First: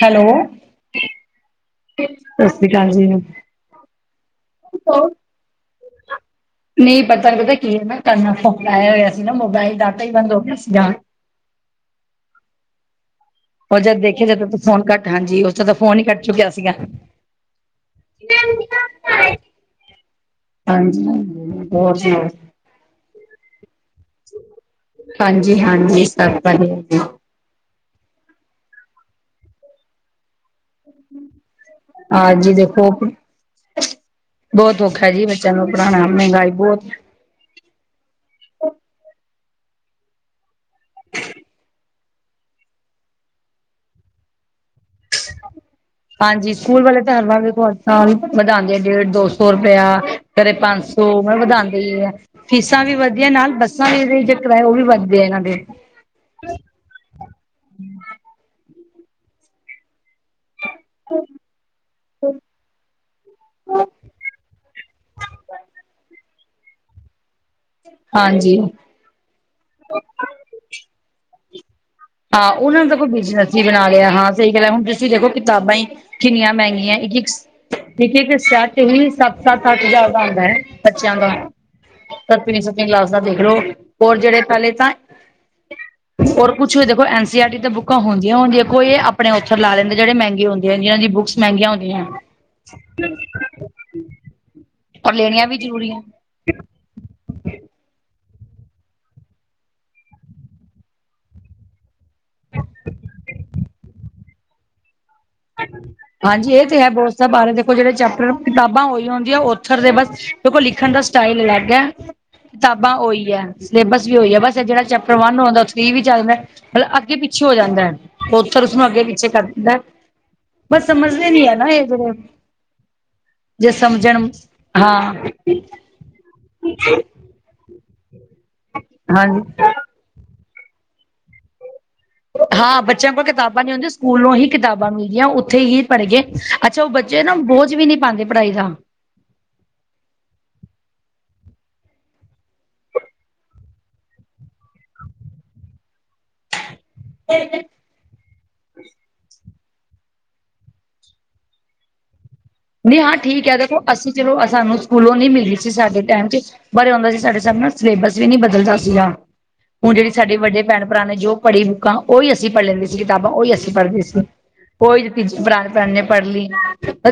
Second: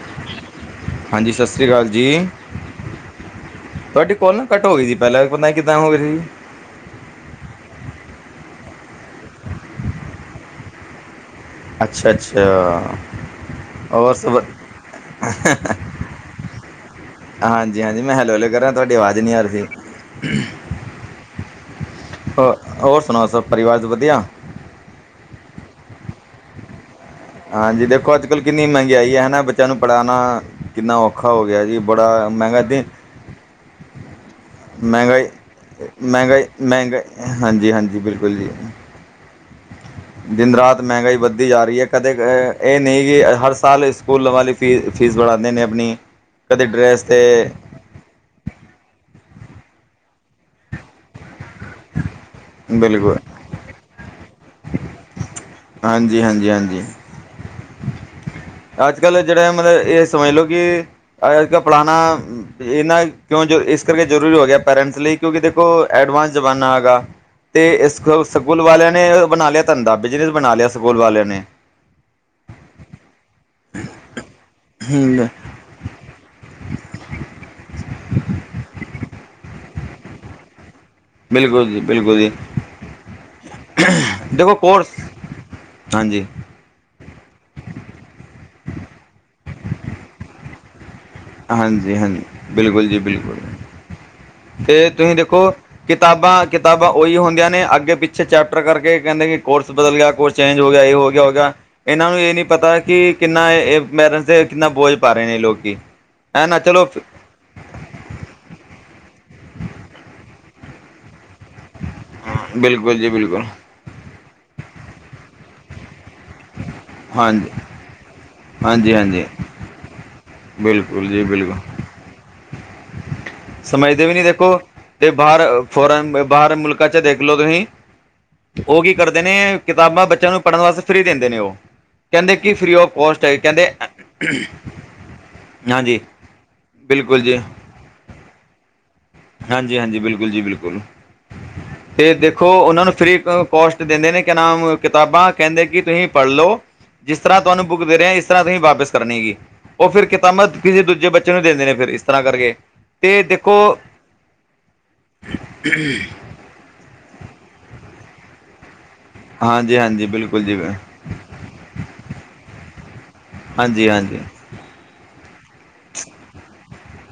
Hello ਹਾਂਜੀ ਸਤਿ ਸ਼੍ਰੀ ਅਕਾਲ ਜੀ ਸਤਿ ਸ੍ਰੀ ਅਕਾਲ ਜੀ। ਤੁਹਾਡੀ ਕੋਲ ਨਾ ਕੱਟ ਹੋ ਗਈ ਸੀ, ਪਹਿਲਾਂ ਪਤਾ ਕਿੱਦਾਂ ਹੋ ਗਈ ਸੀ। ਨਹੀਂ ਪਤਾ, ਪਤਾ ਕੀ ਕੰਨ ਨੂੰ ਫੋਨ ਲਾਇਆ ਹੋਇਆ ਸੀ ਨਾ, ਮੋਬਾਇਲ ਡਾਟਾ ਹੀ ਬੰਦ ਹੋ ਗਿਆ ਸੀਗਾ। ਅੱਛਾ, ਅੱਛਾ ਉਹ ਜਦ ਹੋਰ ਦੇਖਿਆ ਸਭ ਜਦ ਫੋਨ ਘੱਟ ਹਾਂਜੀ ਉਹ ਚੋਂ ਤਾਂ ਫੋਨ ਹੀ ਕੱਟ ਚੁੱਕਿਆ ਸੀਗਾ। ਹਾਂਜੀ, ਹਾਂਜੀ ਮੈਂ ਹੈਲੋ, ਹੈਲੋ ਕਰਾਂ ਤੁਹਾਡੀ ਆਵਾਜ਼ ਨਹੀਂ ਆ ਰਹੀ ਸੀ। ਹਾਂਜੀ, ਹਾਂਜੀ ਹੋਰ ਸੁਣਾਓ? ਹੋ ਹੋਰ ਸੁਣਾਓ ਸਬ ਪਰਿਵਾਰ 'ਚ ਵਧੀਆ ਹਾਂਜੀ ਹਾਂਜੀ ਸਭ ਵਧੀਆ ਹਾਂਜੀ ਦੇਖੋ ਅੱਜ ਕੱਲ ਕਿੰਨੀ ਮਹਿੰਗਾਈ ਹੈ ਹਨਾ ਬੱਚਿਆਂ ਨੂੰ ਪੜ੍ਹਾਣਾ ਕਿੰਨਾ ਔਖਾ ਹੋ ਗਿਆ ਜੀ ਬੜਾ ਹਾਂਜੀ ਮਹਿੰਗਾ ਦਿ ਦੇਖੋ ਬਹੁਤ ਔਖਾ ਜੀ ਮਹਿੰਗਾਈ ਬੱਚਿਆਂ ਨੂੰ ਪੜ੍ਹਾਉਣਾ ਮਹਿੰਗਾਈ ਬਹੁਤ ਮਹਿੰਗਾਈ ਹਾਂਜੀ ਹਾਂਜੀ ਬਿਲਕੁਲ ਜੀ ਦਿਨ ਰਾਤ ਮਹਿੰਗਾਈ ਵੱਧਦੀ ਜਾ ਰਹੀ ਹੈ ਕਦੇ ਇਹ ਨਹੀਂ ਕਿ ਹਰ ਸਾਲ ਸਕੂਲ ਵਾਲੀ ਫੀ ਫੀਸ ਬੜਾਂਦੇ ਨੇ ਆਪਣੀ ਹਾਂਜੀ ਕਦੇ ਸਕੂਲ ਵਾਲੇ ਡਰੈਸ 'ਤੇ ਹਰਵਾਂਗੇ ਕੋਲ ਹ ਵਧਾਂਦੇ ਆ ਡੇਢ ਦੋ ਸੌ ਰੁਪੇਆ ਘਰੇ ਪੰਜ ਸੌ ਮੈਂ ਵਧਾਂਦੇ ਆ ਫੀਸਾਂ ਵੀ ਬਿਲਕੁਲ ਵਧੀਆ ਨਾਲ ਬੱਸਾਂ ਕਿਰਾਏ ਉਹ ਵੀ ਵੱਧਦੇ ਆ ਇਹਨਾਂ ਦੇ ਹਾਂਜੀ ਹਾਂਜੀ ਹਾਂਜੀ ਅੱਜ ਕੱਲ੍ਹ ਜੇੜਾ ਮਤਲਬ ਇਹ ਸਮਝ ਲਓ ਕਿ ਅਜ ਕੱਲ ਪੁਲਾਣਾ ਇਹਨਾਂ ਕਿਉਂ ਇਸ ਕਰਕੇ ਜ਼ਰੂਰੀ ਹੋ ਗਿਆ ਪੇਰੈਂਟਸ ਲਈ ਕਿਉਂਕਿ ਦੇਖੋ ਐਡਵਾਂਸ ਜ਼ਮਾਨਾ ਹੈਗਾ ਤੇ ਇਸ ਹਾਂਜੀ ਸਕੂਲ ਵਾਲਿਆਂ ਨੇ ਬਣਾ ਲਿਆ ਧੰਦਾ ਬਿਜਨਸ ਬਣਾ ਲਿਆ ਸਕੂਲ ਵਾਲਿਆਂ ਨੇ ਹਾਂ ਉਹਨਾਂ ਨੂੰ ਦਾ ਕੋਈ ਬਿਜ ਨ ਸੀ ਬਣਾ ਲਿਆ ਹਾਂ ਸਹੀ ਗੱਲ ਹੈ ਹੁਣ ਤੁਸੀਂ ਦੇਖੋ ਹ ਕਿਤਾਬਾਂ ਹੀ ਕਿੰਨੀਆਂ ਮਹਿੰਗੀਆਂ ਇਹ ਠੀਕ ਹੈਏ ਕਿ ਸੈਟ ਹੀ ਸੱਤ ਸੱਤ ਅੱਠ ਹਜਾਰ ਦਾ ਆਂਦਾ ਹੁੰਦਾ ਹੈ ਬੱਚਿਆਂ ਦਾ ਬਿਲਕੁਲ ਜੀ ਬਿਲਕੁਲ ਜੀ ਤਾਂ ਤਨੀ ਸੱਚ ਲਾਲਸਾ ਦੇਖ ਲਓ ਹੋਰ ਜਿਹੜੇ ਦੇਖੋ ਪਹਿਲੇ ਤਾਂ ਕੋਰਸ ਹਾਂਜੀ ਔਰ ਕੁਛ ਦੇਖੋ ਐਨ ਸੀ ਆਰਟੀ ਬੁਕਾਂ ਹੁੰਆਂ ਦੀਆਂਈ ਆਪਣੇ ਉੱਥ ਲੈਂਦੇ ਜਿਹੜੇ ਮੈਂਗੇ ਹੁੰਦੀ ਆਹੈ ਜਿਨਾਂ ਦੀ ਬੁਕਸ ਮੈਂਗੀਆਂ ਹਾਂਜੀ ਹੁੰਦੀਆਂ ਹਾਂਜੀ ਬਿਲਕੁਲ ਜੀ ਬਿਲਕੁਲ ਤੇ ਔਰ ਤੁਸੀਂ ਲੈਣੀਆਂ ਦੇਖੋ ਵੀ ਜ਼ਰੂਰੀ ਹੈ। ਕਿਤਾਬਾਂ ਕਿਤਾਬਾਂ ਉਹੀ ਹੁੰਦੀਆਂ ਨੇ ਅੱਗੇ ਪਿੱਛੇ ਚੈਪਟਰ ਕਰਕੇ ਕੈਂਦੇ ਕਿ ਕੋਰਸ ਬਦਲ ਗਿਆ ਕੋਰਸ ਚੇਂਜ ਹੋ ਗਿਆ ਇਹ ਹੋ ਗਿਆ ਹੋਗਾ ਇਹਨਾਂ ਨੂੰ ਇਹ ਨਹੀਂ ਪਤਾ ਕਿ ਕਿੰਨਾ ਇਹ ਮੈਰ ਕਿੰਨਾ ਬੋਝ ਪਾ ਰਹੇ ਨੇ ਲੋਕ ਹਾਂਜੀ ਇਹ ਤੇ ਹੈ ਬੋਤ ਬਾਰੇ ਦੇਖੋ ਜਿਹੜ ਚੈਪਟਰ ਕਿਤਾਬਾਂ ਹੋਈ ਹੁੰਦੀ ਓਥਰ ਦੇ ਬਸ ਦੇੋ ਲਿਖਣ ਦਾ ਸਟਾਈਲ ਅਲੱਗ ਹੈ ਕਿਤਾਬਾਂ ਬਿਲਕੁਲ ਜੀ ਉਈ ਹੈ ਬਿਲਕੁਲ ਸਿਲੇਬਸ ਵੀ ਉਈ ਹੈ ਬਸ ਜਿਹੜਾ ਚੈਪਟਰ ਵਨ ਆਉਂਦਾ ਉਹ ਥਰੀ ਵੀ ਚੱਲਦਾ ਮਤਲਬ ਅੱਗੇ ਪਿੱਛੇ ਹਾਂਜੀ ਹੋ ਜਾਂਦਾ ਹੈ ਓਥਰ ਉਸਨੂੰ ਹਾਂਜੀ ਅੱਗੇ ਹਾਂਜੀ ਪਿੱਛੇ ਕਰ ਦਿੰਦਾ ਬਸ ਬਿਲਕੁਲ ਜੀ ਸਮਝਦੇ ਨੀ ਆ ਬਿਲਕੁਲ ਨਾ ਇਹ ਜੇੜੇ ਸਮਝਦੇ ਵੀ ਨਹੀਂ ਦੇਖੋ ਤੇ ਬਾਹਰ ਫੋਰਨ ਬਾਹਰ ਮੁਲਕਾਂ ਚ ਦੇਖ ਲਓ ਤੁਸੀਂ ਉਹ ਕੀ ਕਰਦੇ ਨੇ ਹਾਂਜੀ ਕਿਤਾਬਾਂ ਬੱਚਿਆਂ ਨੂੰ ਪੜ੍ਹਨ ਵਾਸਤੇ ਫਰੀ ਦਿੰਦੇ ਨੇ ਉਹ ਕਹਿੰਦੇ ਕਿ ਫ੍ਰਰੀ ਹਾਂ ਆਫ ਬੱਚਿਆਂ ਕੋਲ ਕੋਸਟ ਹੈ ਕਿਤਾਬਾਂ ਕਹਿੰਦੇ ਨੀ ਹੁੰਦੀਆਂਛ ਸਕੂਲੋ ਹੀ ਕਿਤਾਬਾਂ ਮਿਲਦੀਆਂ ਉੱਥੇ ਹੀ ਹਾਂਜੀ ਪੜ੍ਹ ਗ ਅੱਛਾ ਉਹ ਬਿਲਕੁਲ ਬੱਚੇ ਨਾ ਜੀ ਬੋਝ ਵੀ ਨਹੀਂ ਪਾਂਦੇ ਪੜ੍ਹਾਈ ਦਾ ਹਾਂਜੀ ਹਾਂਜੀ ਬਿਲਕੁਲ ਜੀ ਬਿਲਕੁਲ ਤੇ ਦੇਖੋ ਉਹਨਾਂ ਨੂੰ ਫਰੀ ਕੋਸਟ ਦਿੰਦੇ ਨੇ ਕੇ ਨਾਮ ਕਿਤਾਬਾਂ ਕਹਿੰਦੇ ਕਿ ਤੁਸੀਂ ਪੜ੍ਹ ਲੋ। ਜਿਸ ਤਰ੍ਹਾਂ ਤੁਹਾਨੂੰ ਬ ਦੇ ਰਹੇ ਆ ਇਸ ਤਰ੍ਹਾਂ ਤੁਸੀਂ ਵਾਪਿਸ ਕਰਨੀ ਹੈਗੀ ਉਹ ਫਿਰ ਕਿਤਾਬਾਂ ਕਿਸੇ ਦੂਜੇ ਬੱਚੇ ਨੂੰ ਦਿੰਦੇ ਨੇ ਫਿਰ ਇਸ ਤਰ੍ਹਾਂ ਕਰਕੇ। ਨੀ ਹਾਂ ਠੀਕ ਹੈ ਦੇਖੋ ਅਸੀਂ ਚਲੋ ਸਾਨੂੰ ਸਕੂਲੋਂ ਨਹੀਂ ਮਿਲੀ ਸੀ ਸਾਡੇ ਟਾਈਮ ਚ। ਵਰੇ ਹੁੰਦਾ ਸੀ ਸਾਡੇ ਸਾਹਬ ਨਾਲ ਸਿਲੇਬਸ ਵੀ ਨੀ ਬਦਲਦਾ ਸੀਆ। ਹਾਂਜੀ ਹੁਣ ਹਾਂਜੀ ਜਿਹੜੀ ਸਾਡੇ ਬਿਲਕੁਲ ਜੀ ਵਡੇ ਭੈਣ-ਭਰਾ ਨੇ ਜੋ ਪੜੀ ਬੁੱਕਾ ਉਹਹੀ ਅਸੀਂ ਪੜ੍ਹ ਲੈਂਦੀ ਸੀ ਕਿਤਾਬਾਂ ਉਹੀ ਅਸੀਂ ਹਾਂਜੀ ਪੜ੍ਹਦੇ ਹਾਂਜੀ ਸੀ। ਉਹੀ [unintelligible] ਭਰਾਨ ਭੈਣ ਨੇ ਪੜ੍ਹ ਲੀ।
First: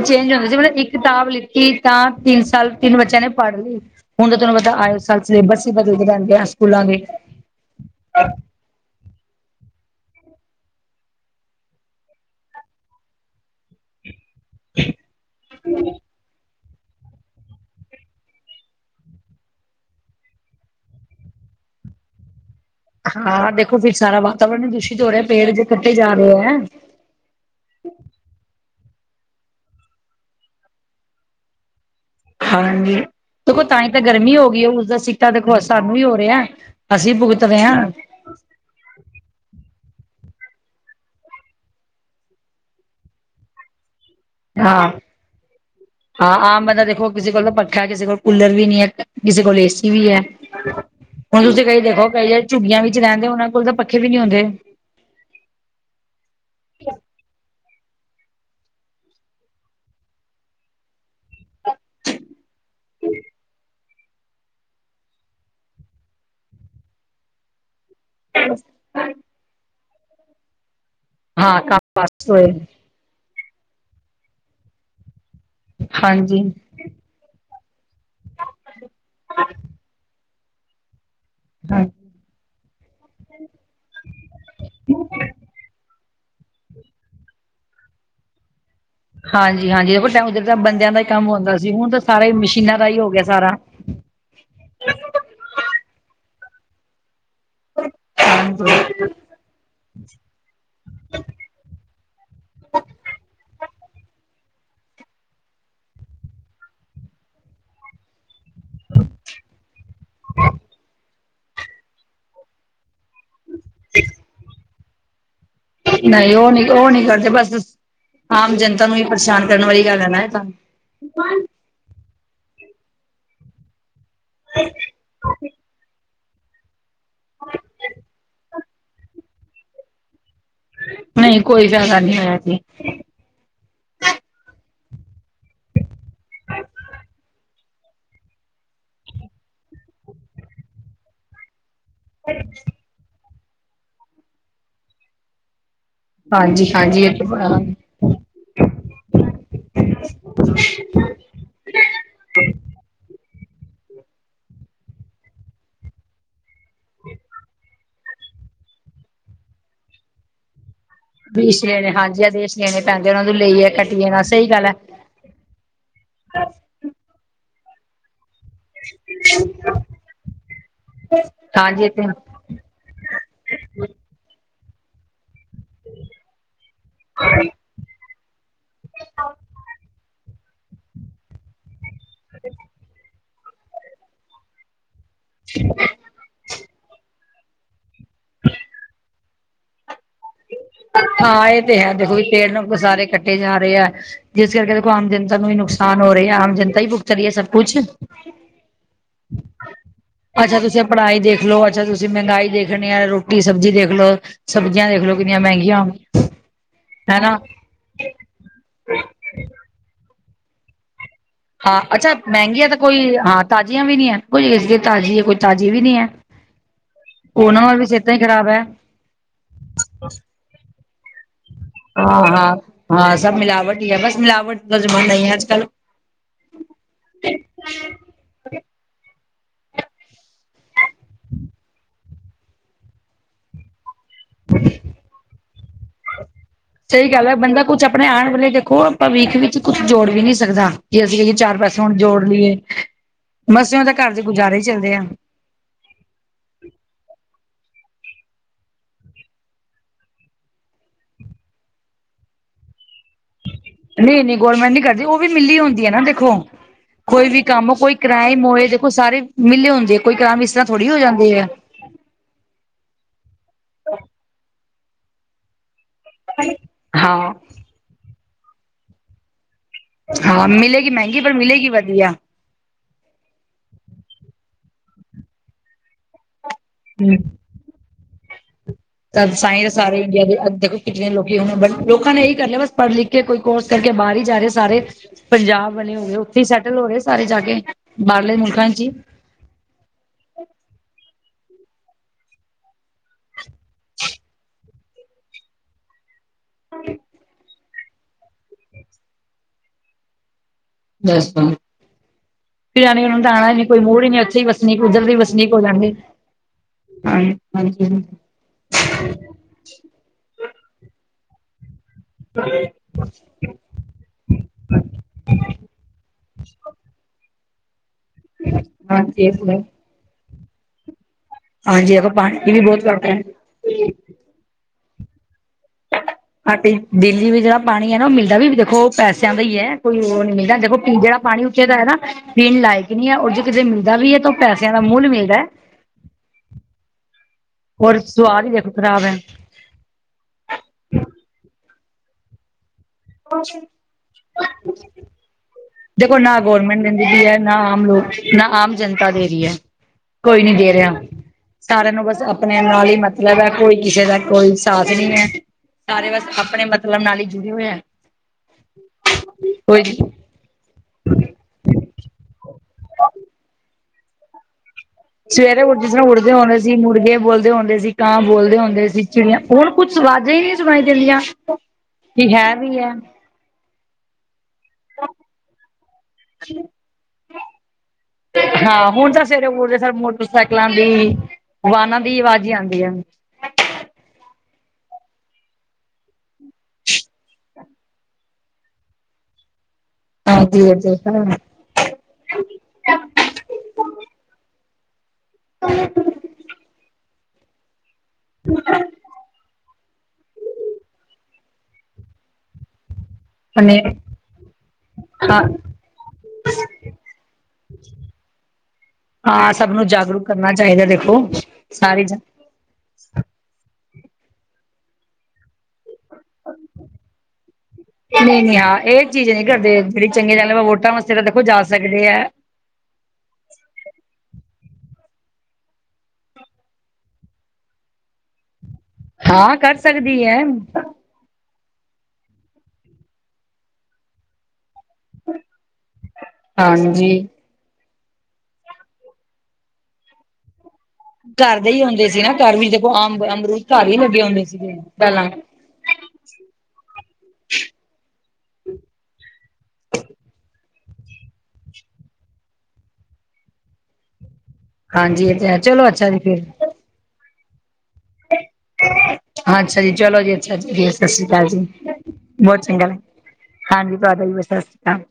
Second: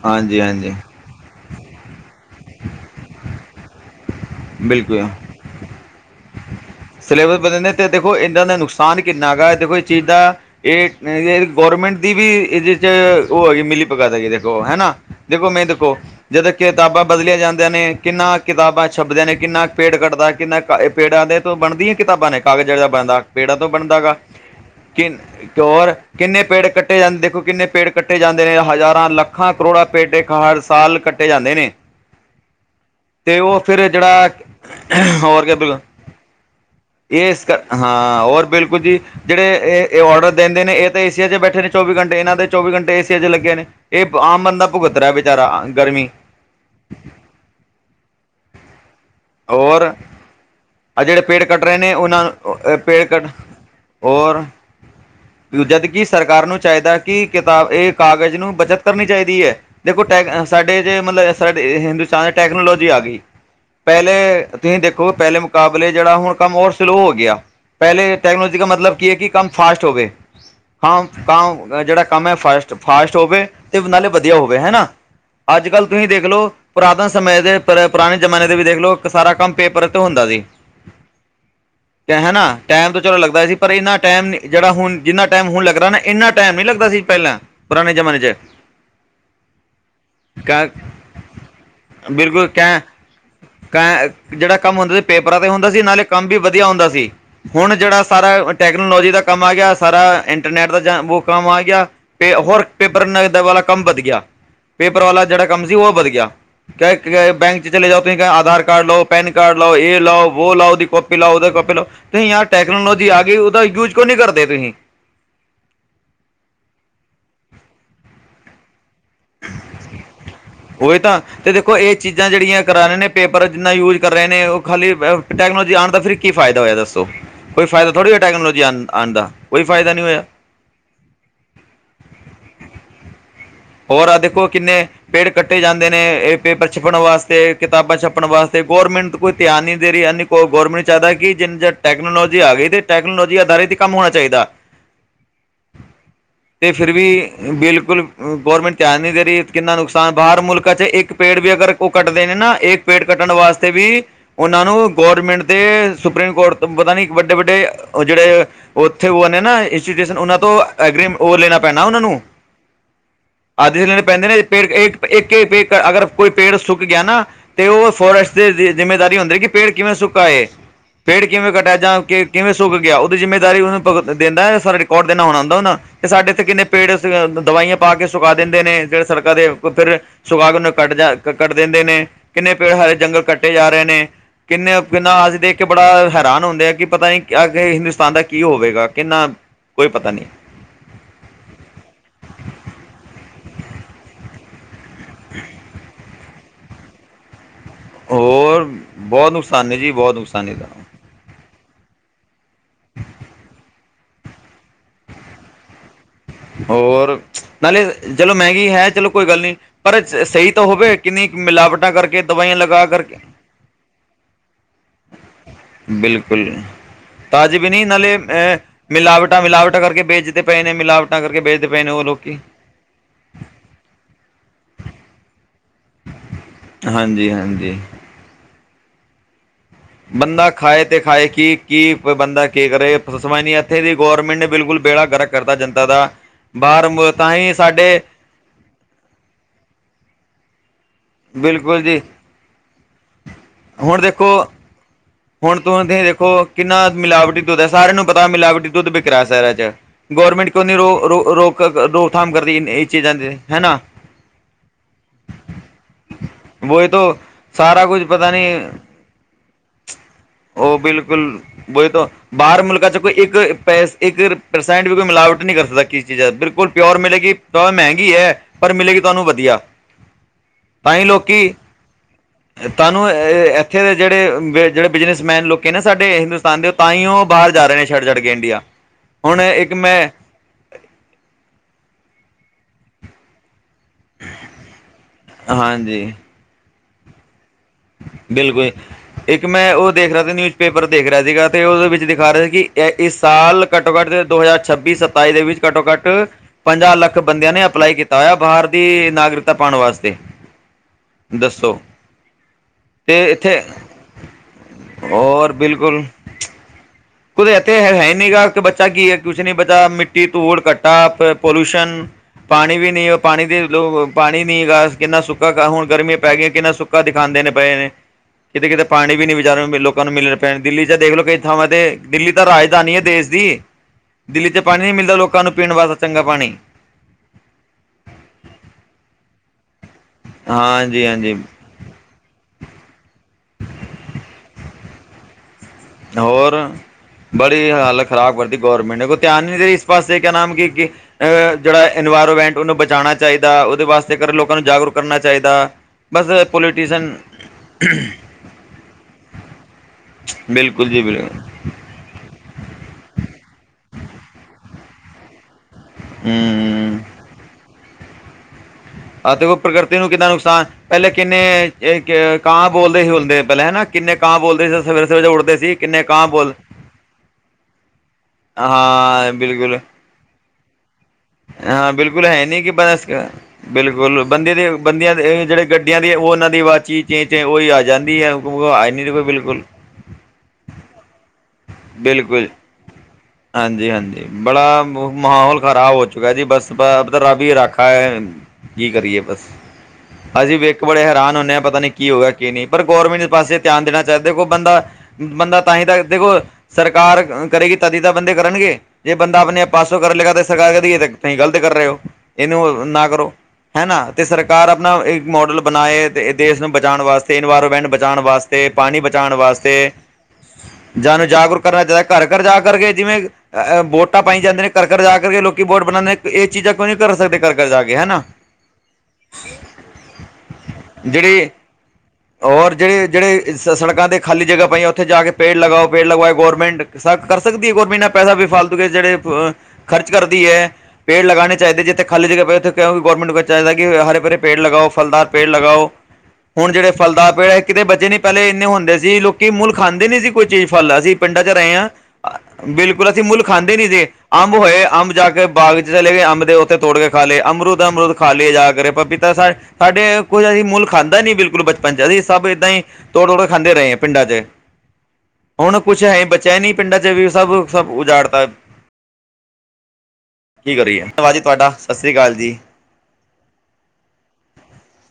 ਹਾਂਜੀ ਹਾਂਜੀ ਕਿਤਾਬ ਲਿਤੀ ਤਾਂ ਤਿੰਨ ਸਾਲ ਤਿੰਨ ਬੱਚਿਆਂ ਨੇ ਪੜ੍ਹ ਲੀ ਹੁਣ ਤਾ ਤਾਨੂੰ ਪਤਾ ਆਏ ਬਿਲਕੁਲ ਸਾਲ ਸਿਲੇਬਸ ਹੀ ਬਦਲ ਦੇ ਰਹਿੰਦੇ ਆ। ਸਕੂਲਾਂ ਦੇ ਸਿਲੇਬਸ ਬਦਲਦੇ ਤੇ ਦੇਖੋ ਇਹਨਾਂ ਦਾ ਨੁਕਸਾਨ ਕਿੰਨਾ ਗਾ ਦੇਖੋ ਇਹ ਚੀਜ਼ ਦਾ। ਇਹ ਗੌਰਮੈਂਟ ਦੀ ਵੀ ਇਹਦੇ ਚ ਉਹ ਹੈਗੀ ਮਿਲੀ ਭਗਤ ਹੈਗੀ। ਹਨਾ ਦੇਖੋ ਮੈਂ ਦੇਖੋ ਜਦੋਂ ਕਿਤਾਬਾ ਬਦਲੀਆ ਜਾਂਦੀਆ ਨੇ ਕਿੰਨਾ ਕਿਤਾਬਾ ਛਪਦੀਆ ਨੇ ਕਿੰਨਾ ਕੁ ਪੇੜ ਕੱਢਦਾ ਕਿੰਨਾ ਕ ਪੇੜਾਂ ਦੇ ਬਣਦੀਆਂ ਕਿਤਾਬਾਂ ਨੇ ਕਾਜ਼ਾ ਬਣਦਾ ਹਾਂ ਪੇੜਾਂ ਤੋਂ ਦੇਖੋ ਫਿਰ ਬਣਦਾ ਗਾ ਸਾਰਾ ਵਾਤਾਵਰਨ ਦੂਸ਼ਿਤ ਹੋ ਕਿਨ ਰਿਹਾ ਪੇੜ ਜੇ ਤਹੋਰ ਕੱਟੇ ਜਾ ਰਹੇ ਕਿੰਨੇ ਹੈ ਪੇੜ ਕੱਟ ਕੱਟੇ ਜਾਂਦੇ ਦੇਖੋ ਕਿੰਨੇ ਪੇੜ ਕੱਟੇ ਜਾਂਦੇ ਨੇ ਹਜ਼ਾਰਾਂ, ਲੱਖਾਂ, ਕਰੋੜਾਂ ਪੇੜ ਹਰ ਸਾਲ ਕੱਟੇ ਜਾਂਦੇ ਨੇ। ਹ ਹਾਂਜੀ ਦੇਖੋ ਤਾਂ ਹੀ ਤਾਂ ਗਰਮੀ ਹੋ ਗਈ ਹੈ ਉਸਦਾ ਸੀਟਾ ਹੋਰ ਦੇਖੋ ਕ ਸਾਨੂੰ ਹੀ ਹੋ ਰਿਹਾ। ਅਸੀਂ ਭੁਗਤ ਇਸ ਕਰ ਰਹੇ ਹਾਂ ਹੋਰ ਬਿਲਕੁਲ ਜੀ। ਜਿਹੜੇ ਇਹ ਔਡਰ ਦਿੰਦੇ ਨੇ ਇਹ ਤੇ ਏਸੀਆ ਚ ਬੈਠੇ ਨੇ ਚੌਵੀ ਘੰਟੇ ਇਹਨਾਂ ਦੇ ਚੌਵੀ ਘੰਟੇ ਏਸੀਆ ਚ ਲੱਗੇ ਨੇ। ਇਹ ਆਮ ਬੰਦਾ ਹਾਂ। ਭੁਗਤ ਰਿਹਾ ਵਿਚਾਰਾ ਗਰਮੀ। ਹਾਂ ਆਮ ਬਦਾ ਦੇਖੋ ਕਿਸੇ ਕੋਲ ਪੱਖਾ, ਕਿਸੇ ਕੋਲ ਕੂਲਰ ਵੀ ਨੀ ਹੈ, ਕਿਸੇ ਕੋਲ ਏਸੀ ਔਰ ਵੀ ਹੈ। ਆ ਜਿਹੜੇ ਪੇੜ ਹੁਣ ਕੱਟ ਤੁਸੀਂ ਰਹੇ ਕਈ ਨੇ ਦੇਖੋ ਉਹਨਾਂ ਕਈਆਂ ਨੂੰ ਝੁੱਗੀਆਂ ਵਿੱਚ ਪੇੜ ਕੱਟ ਰਹਿੰਦੇ ਉਹਨਾਂ ਕੋਲ ਤਾਂ ਪੱਖੇ ਵੀ ਨੀ ਔਰ ਹੁੰਦੇ। ਜਦਕਿ ਸਰਕਾਰ ਨੂੰ ਚਾਹੀਦਾ ਕਿ ਕਿਤਾਬ ਇਹ ਕਾਗਜ਼ ਨੂੰ ਬੱਚਤ ਕਰਨੀ ਚਾਹੀਦੀ ਹੈ। ਦੇਖੋ ਟੈਕ ਸਾਡੇ ਜ ਮਤਲਬ ਸਾਡੇ ਹਿੰਦੁਸਤਾਨ ਟੈਕਨੋਲੋਜੀ ਆ ਗਈ। ਪਹਿਲੇ ਤੁਸੀਂ ਦੇਖੋ ਪਹਿਲੇ ਮੁਕਾਬਲੇ ਜਿਹੜਾ ਹੁਣ ਕੰਮ ਹੋਰ ਸਲੋ ਹੋ ਗਿਆ ਪਹਿਲੇ ਟੈਕਨੋਲੋਜੀ ਦਾ ਮਤਲਬ ਕੀ ਹੈ ਕਿ ਕੰਮ ਫਾਸਟ ਹੋਵੇ ਹਾਂ ਕਾਵ-ਕਾਵ ਜਿਹੜਾ ਕੰਮ ਬਸ ਹੈ ਹੋਏ ਫਾਸਟ ਫਾਸਟ ਹੋਵੇ ਤੇ ਨਾਲੇ ਵਧੀਆ ਹੋਵੇ ਹੈਨਾ ਅੱਜ ਕੱਲ੍ਹ ਤੁਸੀਂ ਦੇਖ ਹਾਂਜੀ ਲਓ ਪੁਰਾਤਨ ਸਮੇਂ ਦੇ ਪਰ ਪੁਰਾਣੇ ਜਮਾਨੇ ਦੇ ਵੀ ਦੇਖ ਲੋ ਸਾਰਾ ਕੰਮ ਪੇਪਰ ਤੋਂ ਹੁੰਦਾ ਸੀ। ਹਾਂ। ਤੇ ਹੈਨਾ ਟੈਮ ਤੇ ਚਲੋ ਲੱਗਦਾ ਸੀ ਪਰ ਇਹਨਾ ਟੈਮ ਜਿਹੜਾ ਹੁਣ ਜਿੰਨਾ ਟੈਮ ਹੁਣ ਲੱਗਦਾ ਨਾ ਇੰਨਾ ਟੈਮ ਨੀ ਲੱਗਦਾ ਸੀ ਪਹਿਲਾਂ ਪੁਰਾਣੇ ਜ਼ਮਾਨੇ ਚ। ਹਾਂਜੀ-ਹਾਂਜੀ ਦੇਖੋ [unintelligible] ਤਾਂ ਬੰਦਿਆਂ ਦਾ ਹੀ ਕੰਮ ਆਉਂਦਾ ਸੀ ਹੁਣ ਤਾਂ ਸਾਰੇ ਮਸ਼ੀਨਾਂ ਦਾ ਹੀ ਹੋ ਗਿਆ ਸਾਰਾ। ਕ ਜਿਹੜਾ ਕੰਮ ਹੁੰਦਾ ਸੀ ਪੇਪਰਾਂ ਤੇ ਹੁੰਦਾ ਸੀ ਨਾਲੇ ਕੰਮ ਵੀ ਵਧੀਆ ਹੁੰਦਾ ਸੀ। ਹੁਣ ਜਿਹੜਾ ਸਾਰਾ ਟੈਕਨੋਲੋਜੀ ਦਾ ਕੰਮ ਆ ਗਿਆ ਸਾਰਾ ਇੰਟਰਨੈਟ ਦਾ ਉਹ ਕੰਮ ਆ ਗਿਆ। ਪੇ ਹੋਰ ਪੇਪਰ ਵਾਲਾ ਕੰਮ ਵੱਧ ਗਿਆ ਪੇਪਰ ਵਾਲਾ ਜਿਹੜਾ ਕੰਮ ਸੀ ਉਹ ਵੱਧ ਗਿਆ। ਕ ਬੈਂਕ ਚਲੇ ਜਾਓ ਤੁ ਕ ਆਧਾਰ ਕਾਰਡ ਲਓ, ਪੈਨ ਕਾਰਡ ਲਓ ਇਹ ਲਾਓ ਵੋ ਲਾਓ ਉਹਦੀ ਕਾਪੀ ਲਾਓ ਉਹਦੇ ਕਾਪੀ ਲਾਓ ਤੂਹੀ ਯਾਰ ਟੈਕਨੋਲਜੀ ਆਈ ਉਹਦਾ ਯੂਜ ਕਿਉ ਨੀ ਕਰਦੇ ਤੂਹੀ। ਨਈ ਉਹ ਨੀ ਕਰਦੇ ਬਸ ਆਮ ਜਨ ਤਾ ਨੂੰ ਵੀ ਪਰੇਸ਼ਾਨ ਕਰਨ ਵਾਲੀ ਗੱਲ ਹੈ ਨਾ ਇਹ ਤਾਂ। ਉਹੀ ਤਾਂ ਤੇ ਦੇਖੋ ਇਹ ਚੀਜ਼ਾ ਜਿਹੜੀਆ ਕਰਾ ਰਹੇ ਨੇ ਪੇਪਰ ਜਿੰਨਾ ਯੂਜ ਕਰ ਰਹੇ ਨੇ ਉਹ ਖਾਲੀ ਟੈਕਨੋਲੋਜੀ ਆਉਣ ਤਾ ਫਿਰ ਕੀ ਫਾਇਦਾ ਹੋਇਆ ਦੱਸੋ ਕੋਈ ਫਾਇਦਾ ਥੋੜ੍ਹਾ ਜਹਾ ਟੈਕਨੋਲੋਜੀ ਆ ਆਣ ਦਾ ਕੋਈ ਫਾਇਦਾ ਨੀ ਹੋਇਆ। ਨਈ ਕੋਈ ਜ਼ਿਆਦਾ ਨੀ ਹੋਇਆ ਜੀ। ਹੋਰ ਆ ਦੇਖੋ ਕਿੰਨੇ ਪੇੜ ਕੱਟੇ ਜਾਂਦੇ ਨੇ ਇਹ ਪੇਪਰ ਛੱਪਣ ਵਾਸਤੇ ਕਿਤਾਬਾਂ ਛੱਪਣ ਵਾਸਤੇ ਗੌਰਮੈਂਟ ਕੋਈ ਧਿਆਨ ਨਈ ਦੇ ਰਈ ਐਨੀ ਓ ਗਵਰਮੈਂਟ 'ਚਾਹਾਦਾ ਕਿ ਜਿੰਨ ਜਟ ਟੈਕਨੋਲੋਜੀ ਆ ਗਈ ਤੇ ਟੈਕਨੋਲੋਜੀ ਆਧਾਰ ਤੇ ਕੰਮ ਹੋਣਾ ਚਾਹੀਦਾ। ਤੇ ਹਾਂਜੀ ਫਿਰ ਵੀ ਹਾਂਜੀ ਬਿਲਕੁਲ ਗੌਰਮੈਂਟ ਧਿਆਨ ਨਈ ਦੇ ਰਈ ਕਿੰਨਾ ਨੁਕਸਾਨ ਬਾਰ ਮੁਲਕਾਂ 'ਚ ਇੱਕ ਪੇੜ ਵੀ ਅਗਰ ਓ ਕੱਟਦੇ ਨੇ ਨਾ ਇੱਕ ਪੇੜ ਕੱਟਣ ਵਾਸਤੇ ਵੀ ਉਹਨਾਂ ਨੂੰ ਗੌਰਮੈਂਟ ਤੇ ਸੁਪਰੀਮ ਕੋਰਟ ਪਤਾ ਨੀ ਇੱਕ ਵੱਡੇ-ਵੱਡੇ ਓ ਜੇੜੇ ਉੱਥੇ ਓ ਨੇ ਨਾ ਇੰਸਟਿਊਸ਼ਨ ਉਹਨਾਂ ਤੋਂ ਐਗਰੀ ਓ ਲੈਣਾ ਪੈਣਾ ਉਹਨਾਂ ਨੂੰ ਦੇਸ਼ ਲੈਣੇ ਪੈਂਦੇ ਉਹਨਾਂ ਦੇ ਲਈ ਆਦਿ ਲੈਣੇ ਪੈਂਦੇ ਨੇ ਪੇੜ ਇੱਕ ਅਗਰ ਕੋਈ ਪੇੜ ਸੁੱਕ ਗਿਆ ਨਾ ਤੇ ਓ ਫੋਰੈਸਟ ਜਿੰਮੇਦਾਰੀ ਹੁੰਦੀ ਕਿ ਪੇੜ ਕਿਵੇਂ ਸੁੱਕਾ ਹੈ ਪੇੜ ਕਿਵੇਂ ਕਟਾ ਹਾਂਜੀ ਜਾਂ ਤੇ ਕੇ ਕਿਵੇਂ ਸੁੱਕ ਗਿਆ ਉਹਦੀ ਜ਼ਿੰਮੇਦਾਰੀ ਉਹਨੂੰ ਭਗ ਦਿੰਦਾ ਜਾਂ ਸਾਰਾ ਰਿਕਾਰਡ ਦੇਣਾ ਹੋਣਾ। ਨਾ-ਨਾ ਤੇ ਸਾਡੇ ਇੱਥੇ ਕਿੰਨੇ ਪੇੜ ਦਵਾਈਆਂ ਪਾ ਕੇ ਸੁਕਾ ਦਿੰਦੇ ਨੇ ਜੇੜੇ ਸੜਕਾਂ ਦੇ ਫਿਰ ਸੁਹਾਗ ਉਹਨੂੰ ਕੱਟ ਜਾ ਕੱਟ ਦਿੰਦੇ ਨੇ ਕਿੰਨੇ ਪੇੜ ਹਾਰੇ ਜੰਗਲ ਕੱਟ ਕੱਟੇ ਜਾ ਰਏ ਨੇ ਕਿੰਨੇ ਕਿੰਨਾ ਅੱਜਂ ਦੇਖ ਕੇ ਬੜਾ ਹੈਰਾਨ ਹੁੰਨੇ ਆ ਕਿ ਪਤਾ ਨਈ ਅਗੇ ਹਿੰਦੁਸਤਾਨ ਦਾ ਕੀ ਹੋਵੇਗਾ ਕਿੰਨਾ ਕੋਈ ਪਤਾ ਨਈ ਹਾਂ ਇਹ ਤੇ ਹੈ ਦੇਖੋ ਵੀ ਤੇਲ ਨੂੰ ਸਾਰੇ ਕੱਟੇ ਜਾ ਰਏ ਆ ਜਿਸ ਕਰਕੇ ਦੇਖੋ ਆਮ ਜਨਤਾ ਨੂੰ ਵੀ ਨੁਕਸਾਨ ਹੋ ਰਿਆ ਹੈ ਆਮ ਜਨਤਾ ਵੀ ਪੁੁਗਤ ਰਈ ਏ ਸਭ ਕੁਛ ਹੋਰ ਬਹੁਤ ਨੁਕਸਾਨ ਨੇ ਜੀ ਬਹੁਤ ਨੁਕਸਾਨ ਅੱਛਾ ਇਹਦਾ ਤੁਸੀਂ ਪੜ੍ਹਾਈ ਦੇਖਲੋ ਅੱਛਾ ਤੁਸੀਂ ਤੁਸੀਂ ਮਹਿੰਗਾਈ ਦੇਖਣੀ ਆ ਰੋਟੀ ਸਬਜ਼ੀ ਦੇਖ ਲੋੋ ਸਬਜ਼ੀਆਂ ਦੇਖ ਲਓ ਕਿੰਨੀਆਂ ਮਹਿੰਗੀਆਂ ਹੋਰ ਹਨਾ ਨਾਲੇ ਚਲੋ ਮਹਿੰਗੀ ਹੈ ਚਲੋ ਕੋਈ ਗੱਲ ਨੀ ਪਰ ਸਈ ਤਾ ਹੋਵੇ। ਕਿੰਨੀ ਹਾਂ ਮਿਲਾਵਟਾਂ ਅੱਛਾ ਕਰਕੇ ਦਵਾਈਆਂ ਮਹਿੰਗੀਆਂ ਤਾਂ ਲਗਾ ਕੋਈ ਕਰਕੇ ਹਾਂ ਤਾਜ਼ੀਆਂ ਵੀ ਨਈ ਹੈ ਕੁਝ ਇਸ ਤਾਜ਼ੀ ਹੈ ਕੋਈ ਤਾਜ਼ੀ ਵੀ ਨਈ ਹੈ। ਤਾਜੇ ਉਹਨਾਂ ਵੀ ਨਾਲ ਨਈ ਸਿਹਤਾਂ ਨਾਲੇ ਹੀ ਖ਼ਰਾਬ ਅਹ ਹੈ ਮਿਲਾਵਟਾਂ- ਮਿਲਾਵਟਾਂ ਕਰਕੇ ਵੇਚਤੇ ਪਏ ਨੇ ਮਿਲਾਵਟ ਵਟਾਂ ਕਰਕੇੇ ਬੇਚਦੇ ਪਏ ਨੇ। ਉਹ ਲੋਕੀ ਹਾਂ-ਹਾਂ-ਹਾਂ ਸਭ ਮਿਲਾਵਟ ਈ ਹੈ ਬਸ ਮਿਲਾਵਟ ਦਾ ਜ਼ਮਾਨਾ ਹੀ ਹੈ ਅੱਜ ਕੱਲ ਹਾਂਜੀ-ਹਾਂਜੀ ਬੰਦਾ ਖਾਏ ਤੇ ਖਾਏ ਕੀ-ਕੀ ਬੰਦਾ ਕੀ ਕਰੇ ਸਮਝ ਨਈ ਆ। ਇੱਥੇ ਦੀ ਗੌਰਮੈਂਟ ਨੇ ਬਿਲਕੁਲ ਬੇੜਾ ਗਰਕ ਕਰਤਾ ਜਨਤਾ ਦਾ ਬਾਰ ਮੌਲ ਤਾਂ ਹੀ ਸਾਡੇ ਏਹ ਵੇਲੇ ਦੇਖੋ ਭਵਿੱਖ ਵਿੱਚ ਕੁਛ ਜੋੜ ਵੀ ਨਈ ਸਕਦਾ। ਜੇ ਅਸੀਂ ਕਹੀਏ ਚਾਰ ਬਿਲਕੁਲ ਪੈਸੇ ਹੁਣ ਜੀ ਜੋੜ ਲਈਏ ਮਸਿਓ ਤਾਂ ਹੁਣ ਘਰ ਦੇ ਦੇਖੋ ਗੁਜ਼ਾਰੇ ਹੀ ਚੱਲਦੇ ਆ। ਹੁਣ ਤੂੰ ਦੇਖੋ ਕਿੰਨਾ ਮਿਲਾਵਟੀ ਦੁੱਧ ਹੈ ਸਾਰਿਆਂ ਨੂੰ ਪਤਾ ਮਿਲਾਵਟੀ ਦੁੱਧ ਬਿਕ ਰਿਆ ਸ਼ਹਿਰਾਂ 'ਚ ਗੌਰਮੈਂਟ ਕਿਉਂ ਨਈ ਰੋ ਰੋਕ ਰੋਕਥਾਮ ਕਰਦੀ ਏਨੀ ਨਈ-ਨਈ ਗੌਰਮੈਂਟ ਨਈ ਕਰਦੀ ਓ ਵੀ ਮਿਲੀ ਹੁੰਦੀ ਹੈ ਨਾ ਦੇਖੋ ਵਹੀ ਤੋਂ ਕੋਈ ਵੀ ਕੰਮ ਸਾਰਾ ਕੋਈ ਕੁਝ ਪਤਾ ਕ੍ਰਾਈਮ ਨਹੀਂ ਹੋਏ ਦੇਖੋ ਸਾਰੇ ਮਿੱਲੇ ਹੁੰਦੇ ਆ ਕੋਈ ਕ੍ਰਾਈਮ ਇਸ ਤਰ੍ਹਾਂ ਥੋੜੀ ਹੋ ਜਾਂਦੇ ਆ। ਵੋਈ ਤੋ ਬਾਰ ਮੁਲਕਾਂ 'ਚ ਕੋਈ ਇੱਕ ਪ ਇਕ ਪਰਸੈਂਟ ਵੀ ਕੋਈ ਮਿਲਾਵਟ ਨਈ ਕਰ ਸਕਦੀ। ਚੀਜ਼ ਬਿਲਕੁਲ ਪਿਓਰ ਮਿਲੇਗੀ ਹਾਂ ਥੋ ਮਹਿੰਗੀ ਹੈ ਪਰ ਮਿਲੇਗੀ ਤੁਹਾਨੂੰ ਵਧੀਆ ਹਾਂ ਮਿਲੇਗੀ ਤਾਂ ਹੀ ਮਹਿੰਗੀ ਪਰ ਲੋਕੀ ਮਿਲੇਗੀ ਵਧੀਆ ਤੁਹਾਨੂੰ ਇੱਥੇ ਦੇ ਜੇੜੇ-ਜੇੜੇ ਬਿਜਨਸਮੈਨ ਲੋਕੀ ਨੇ ਸਾਡੇ ਹਿੰਦੁਸਤਾਨ ਦੇ ਤਾਂ ਹੀ ਹਮ ਓ ਬਾਰ ਜਾ ਰਏ ਨੇ ਛੱਡ-ਛੱਡ ਕੇ ਇੰਡੀਆ ਤਾਂ ਹੁਣ ਸਾਇ ਇੱਕ ਸਾਰੇ ਮੈਂ ਇੰਡੀਆ ਦੇ ਦੇਖੋ ਕਿੰਨ ਲੋਕ ਹੁਣ ਲੋਕਾਂ ਨੇ ਇਹੀ ਕਰਨਾ ਬਸ ਪੜ੍ਹ ਲਿਖ ਕੋਈ ਕੋਰਸ ਕਰਕੇ ਬਾਰ ਹੀ ਜਾ ਰਏ ਸਾਰੇ ਪੰਜਾਬ ਬਣੇ ਹਾਂਜੀ ਹੋਏ ਉੱਥੇ ਹੀ ਸੈਟਲ ਹੋ ਰਏ ਸਾਰੇ ਜਾ ਕੇ ਬਾਹਰਲੇ ਮੁਲਕਾਂ ਬਿਲਕੁਲ ਚ ਹੀ ਇੱਕ ਮੈਂ ਓ ਦੇਖ ਰਿਆ ਸੀ ਨਿਊਜ਼ ਪੇਪਰ ਦੇਖ ਰਿਆ ਸੀਗਾ ਤੇ ਉਹਦੇ ਵਿੱਚ ਦਿਖਾ ਰਿਆ ਸੀ ਕਿ ਇਹ ਇਸ ਸਾਲ ਘੱਟੋ, ਘੱਟ ਦੋ ਹਜ਼ਾਰ ਛੱਬੀ ਸਤਾਈ ਦੇ ਵਿੱਚ ਘੱਟੋ, ਘੱਟ ਪੰਜਾਹ ਲੱਖ ਬੰਦਿਆਂ ਨੇ ਅਪਲਾਈ ਕੀਤਾ ਹੋਇਆ ਬਾਹਰ ਦੀ ਨਾਗਰਿਕਤਾ ਪਾਉਣ ਵਾਸਤੇ ਦੱਸ ਦੱਸੋ ਦਾਂਗੇ ਉਹ ਨੂੰ ਤੇ ਡਣਾ ਹੀ ਇੱਥੇ ਨੀ ਕੋਈ ਮੂੜ ਹੀ ਨੀ ਅੱਛੀ ਵਸਨੀਕ ਉਧਰ ਦੀ ਵਸਨੀਕ ਹੋ ਜਾਂਦੀ ਹੈ। ਕਿਉਂਕਿ ਇੱਥੇ ਹੈ ਨੀ ਗਾ ਕਿ ਬੱਚਾ ਕੀ ਹੈ। ਕੁਛ ਨਹੀਂ ਪਤਾ ਮਿੱਟੀ ਧੂੜ ਕੱਟਾ ਆਪ ਪੋਲਊਸ਼ਨ ਪਾਣੀ ਵੀ ਨਹੀਂ ਪਾਣੀ ਦੇ ਲੋ ਪਾਣੀ ਨੀ ਹੈਗਾ ਕਿੰਨਾ ਸੁੱਕਾ ਹੁਣ ਗਰਮੀਆਂ ਪੈ ਗਈਆਂ ਕਿੰਨਾ ਸੁੱਕਾ ਦਿਖਾਂਦੇ ਨੇ ਪਏ ਨੇ ਕਿਤੇ ਕਿਤੇ ਪਾਣੀ ਵੀ ਹਾਂਜੀ ਇਹ ਨੀ ਤਾਂ ਹੈ ਬਾਜ਼ਾਰਾਂ ਲੋਕਾਂ ਨੂੰ ਮਿਲਣੇ ਪੈਣ ਦਿੱਲੀ ਚ ਦੇਖਲੋ ਕਈ ਥਾਵਾਂ ਤੇ ਹਾਂਜੀ ਦੇਖੋ ਦਿੱਲੀ ਤਾਂ ਪਾਣੀ ਵੀ ਬਹੁਤ ਰਾਜਧਾਨੀ ਹੈ ਘੱਟ ਦੇਸ਼ ਦੀ ਦਿੱਲੀ ਚ ਪਾਣੀ ਨੀ ਮਿਲਦਾ ਲੋਕਾਂ ਨੂੰ ਪੀਣ ਵਾਲਾ ਆਟੇ ਦਿੱਲੀ ਵੀ ਜਿਹੜਾ ਪਾਣੀ ਹੈ ਨਾ ਉਹ ਮਿਲਦਾ ਵੀ ਦੇਖੋ ਉਹ ਪੈਸਿਆਂ ਦਾ ਹੀ ਹੈ ਕੋਈ ਹੋਰ ਮਿਲਦਾ ਦੇਖੋ ਹਾਂਜੀ [unintelligible] ਹਾਂਜੀ ਪਾਣੀ [unintelligible] ਲਾਇਕ ਨਹੀਂ ਹੈ। ਉਹ ਜੇ ਕਿਤੇ ਮਿਲਦਾ ਵੀ ਹੈ ਤਾਂ ਉਹ ਪੈਸਿਆਂ ਦਾ ਮੁੂੱਲ ਮੇਰਾ ਹੈ। ਹੋਰ ਬੜੀ ਔਰ ਹਾਲਤ ਖ਼ਰਾਬ ਸਵਾਦ ਹੀ ਕਰਦੀ ਦੇਖੋ ਗੌਰਰਮੈਂਟ ਖ਼ਰਾਬ ਨੇ ਹੈ। ਕੋਈ ਧਿਆਨ ਨੀ ਰੀਸ ਵਾਸਤੇ ਕਹਿਣਾ ਕਿ, ਕਿ ਅਹ ਜਿਹੜਾ ਇਨਵਾਇਰਮੈਂਟ ਉਹਨੂੰ ਬਚਾਣਾ ਚਾਹੀਦਾ। ਉਹਦੇ ਵਾਸਤੇ ਅਗਰ ਲੋਕਾਂ ਨੂੰ ਜਾਗਰੂਕ ਕਰਨਾ ਚਾਹੀਦਾ। ਬਸ ਉਨਾਂ ਗੌਰਮੈਂਟ ਪੋਲੀਟੀਸ਼ਨ ਦਿੱਤੀ ਹੈ ਨਾ ਆਮ ਲੋਕ ਨਾ ਆਮ ਜਨਤਾ ਦੇ ਰਹੀ ਹੈ ਕੋਈ ਨੀ ਦੇ ਬਿਲਕੁਲ ਰਿਹਾ ਜੀ ਬਿਲਕੁਲ ਹੂੰ ਸਾਰਿਆਂ ਨੂੰ ਬਸ ਆਪਣੇ ਨਾਲ ਹੀ ਮਤਲਬ ਹੈ ਕੋਈ ਕਿਸੇ ਦਾ ਕੋਈ ਸਾਥ ਨਹੀਂ ਹੈ। ਸਾਰੇ ਬਸ ਆਪਣੇ ਮਤਲਬ ਨਾਲ ਹੀ ਜੁੜੇ ਹੋਏ ਹੈ। ਆਹ ਦੇਖੋ ਕੋਈ ਪ੍ਰਕਿਰਤੀ ਨੂੰ ਕਿੰਨਾ ਨੁਕਸਾਨ ਪਹਿਲ ਕਿੰਨੇ ਕਾਂ ਬੋਲਦੇ ਹੁੰਦੇ ਪਹਿਲੇ ਹਨਾ ਕਿੰਨੇ ਕਾਂ ਬੋਲਦੇ ਸਵੇਰੇ ਸਵੇਰੇ ਉਠਦੇ ਸੀ ਕਿੰਨੇ ਕਾਂ ਬੋਲ ਅਸੀਂ ਮੁੁਰਗੇ ਬੋਲਦੇ ਹੁੰਦੇ ਸੀ। ਕਾਂ ਬੋਲਦੇ ਹੁੰਦੇ ਸੀ ਹਾਂ ਚਿੜੀਆਂ ਹੁਣ ਬਿਲਕੁਲ ਕੁਛ ਅਵਾਜ਼ਾਂ ਹੀ ਨਹੀਂ ਸੁਣਾਈ ਦਿੰਦੀਆਂ ਹਾਂ ਬਿਲਕੁਲ ਕਿ ਹੈ ਨਹੀਂ ਕਿ ਵੀ ਹੈ। ਬਸ ਬਿਲਕੁਲ ਬੰਦਿਆਂ ਦੇ ਬੰਦਿਆਂ ਦੇ ਹੈਗਾ ਜਿਹੜੇ ਗੱਡੀਆਂ ਦੀ ਉਹਨਾਂ ਦੀ ਆਵਾਜ਼ ਚੀਜ਼ ਚੀ ਚੀ ਉਹੀ ਆ ਜਾਂਦੀ ਹੈ ਆ ਉਹ ਕਹੂਗਾ ਆ ਹਾਂ ਨਹੀਂ ਹੁਣ ਤਾਂ ਸਵੇਰੇ ਬਿਲਕੁਲ ਉਠਦੇ ਸਾਰ ਮੋਟਰਸਾਈਕਲਾਂ ਦੀ ਵਾਹਨਾਂ ਦੀ ਬਿਲਕੁਲ ਆਵਾਜ਼ ਆਉਂਦੀ ਨੇ। ਹਾਂਜੀ ਹਾਂਜੀ ਬੜਾ ਮਾਹੌਲ ਖ਼ਰਾਬ ਹੋ ਚੁੱਕਾ ਜੀ ਬਸ ਰੱਬ ਹੀ ਰੱਖਾ ਹੈ। ਕੀ ਕਰੀਏ ਬਸ ਅਸੀਂ ਵੇਖ ਬੜੇ ਹੈਰਾਨ ਹੁੰਦੇ ਹਾਂ ਪਤਾ ਨੀ। ਕੀ ਹੋਗਾ ਕੀ ਨਹੀਂ ਪਰ ਗੌਰਮੈਂਟ ਇਸ ਪਾਸੇ ਧਿਆਨ ਦੇਣਾ ਚਾਹੀਦਾ ਦੇਖੋ ਬੰਦਾ ਬੰਦਾ ਤਾਂ ਹੀ ਤਾਂ ਦੇਖੋ। ਸਰਕਾਰ ਕਰੇਗੀ ਤਦੀ ਤਾਂ ਬੰਦੇ ਕਰਨਗੇ ਜੇ ਬੰਦਾ ਆਪਣੇ ਆਪ ਪਾਸੋਂ ਕਰ ਲੇਗਾ ਤਾਂ ਸਰਕਾਰ ਕਰੇਗੀ ਨਹੀਂ ਗਲਤ ਕਰ ਰਹੇ ਹੋ ਇਹਨੂੰ ਨਾ ਕਰੋ। ਹਨਾ ਹਾਂਜੀ ਤੇ ਸਰਕਾਰ ਆਪਣਾ ਇੱਕ ਹਾਂ ਮੋਡਲ ਬਣਾਏ ਤੇ ਦੇਸ਼ ਨੂੰ ਬਚਾਉਣ ਵਾਸਤੇ ਇਨਵਾਇਰਮੈਂਟ ਬਚਾਉਣ ਵਾਸਤੇ ਤੇ ਪਾਣੀ ਬਚਾਉਣ ਹਾਂ ਸਭ ਵਾਸਤੇ ਨੂੰ ਜਾਗਰੂਕ ਕਰਨਾ ਚਾਹੀਦਾ ਦੇਖੋ। ਰਾਜਾ ਸਾਰੀ ਜ ਘਰ ਘਰ ਜਾ ਕਰਕੇ ਜਿਵੇਂ। ਅ ਵੋਟਾਂ ਪਾਈ ਜਾਂਦੇ ਆਂ ਨੇ ਘਰ ਘਰ ਜਾ ਕਰਕੇ ਲੋਕੀ ਵੋਟ ਬਣਾਉਂਦੇ ਨੇ ਇਹ ਚੀਜ਼ਾਂ ਕਿਉਂ ਨਹੀਂ ਅਸੈਪਟ ਕਰ ਘਰ ਘਰ ਜਾ ਕੇ ਹੈ ਨਾ ਨਹੀਂ ਨਹੀਂ ਹਾਂ ਇਹ ਚੀਜ਼ ਇਹ ਕਰਦੇ ਜਿਹੜੀ ਚੰਗੀ ਗੱਲ ਵੋਟਾਂ ਵਾਸਤੇ ਤਾਂ ਦੇਖੋ ਜਿਹੜੀ ਜਾ ਸਕਦੇ ਹੈ। ਔਰ ਜਿਹੜੇ ਜਿਹੜੇ ਸੜਕਾਂ ਤੇ ਖਾਲੀ ਜਗ੍ਹਾ ਪਈਆਂ ਉਥੇ ਜਾ ਕੇ ਪੇੜ ਲਗਾਓ ਪੇੜ ਲਗਵਾਏ ਗੌਰ [unintelligible] ਕਰ ਸਕਦੀ ਹੈ ਗੌਰਮਿੰਟ ਨਾਲ ਪੈਸਾ ਵੀ ਫਾਲਤੂ ਜਿਹੜੇ ਹਾਂ ਕਰ ਖਰਚ ਸਕਦੀ ਕਰਦੀ ਹੈ। ਪੇੜ ਲਗਾਉ ਚਾਹੀਦੇ ਜਿੱਥੇ ਖਾਲੀ ਜਗ੍ਹਾ ਪਏ ਉਥੇ ਕਿ ਗੌਰਮੈਂਟ ਚਾਹੀਦਾ ਕਿ ਹਰੇ ਭਰੇ ਪੇੜ ਲਗਾਓ। ਫਲਦਾਰ ਪੇੜ ਲਗਾਓ ਹੁਣ ਜਿਹੜੇ ਹਾਂਜੀ ਫਲਦਾਰ ਪੇੜ ਹੈ ਕਿਤੇ ਬੱਜੇ ਨਹੀਂ ਪਹਿਲੇ ਇੰਨੇ ਹੁੰਦੇ ਸੀ ਲੋਕੀ ਮੁੱਲ ਖਾਂਦੇ ਨੀ ਸੀ ਕੋਈ ਚੀਜ਼ ਫਲ ਅਸੀਂ। ਪਿੰਡਾਂ ਚ ਘਰ ਦੇ ਰਹੇ ਹੀ ਹਾਂ ਹੁੰਦੇ ਸੀ ਨਾ ਘਰ ਵੀ ਦੇਖੋ ਬਿਲਕੁਲ ਅਸੀਂ ਅੰਬ ਮੁੱਲ ਅਮਰੂਦ ਖਾਂਦੇ ਘਰ ਨਹੀਂ ਹੀ ਸੀ ਲੱਗੇ ਹੁੰਦੇ ਅੰਬ ਸੀਗੇ ਹੋਏ ਅੰਬ ਪਹਿਲਾਂ ਜਾ ਕੇ ਬਾਗ ਚਲੇ ਗਏ ਅੰਬ ਦੇ ਉੱਥ ਤੋੜ ਕੇ ਖਾ ਲਏ ਅਮਰੂਦ ਅਮਰੂਦ ਖਾ ਲਈਏ ਜਾ ਕੇ ਪਪੀਤਾ ਸਾਈਡ ਸਾਡੇ ਕੋਈ ਅਸੀਂ ਮੁੱਲ ਖਾਧਾ ਨੀ ਬਿਲਕੁਲ ਬਚਪਨ ਚ ਅਸੀਂ ਸਭ ਏਦਾਂ ਹੀ ਤੋੜ ਤੋੜ ਖਾਂਦੇ ਰਹੇ ਹਾਂ ਪਿੰਡਾਂ ਚ ਹਾਂਜੀ ਇਹ ਤੇ ਹੈ ਹੁਣ ਚਲੋ ਕੁਛ ਅੱਛਾ ਜੀ ਹੈ ਫਿਰ ਬਚਿਆ ਨਹੀਂ ਪਿੰਡਾਂ ਚ ਵੀ ਸਭ ਸਭ ਉਜਾੜਤਾ ਅੱਛਾ ਜੀ ਚਲੋ ਜੀ ਅੱਛਾ ਕੀ ਜੀ ਕਰੀਏ ਸਤਿ ਸ਼੍ਰੀ ਧੰਨਵਾਦ ਅਕਾਲ ਜੀ ਤੁਹਾਡਾ ਸਤਿ ਸ੍ਰੀ ਅਕਾਲ ਜੀ ਬਹੁਤ ਚੰਗਾ, ਹਾਂਜੀ ਜੀ ਬਸ [inaudible]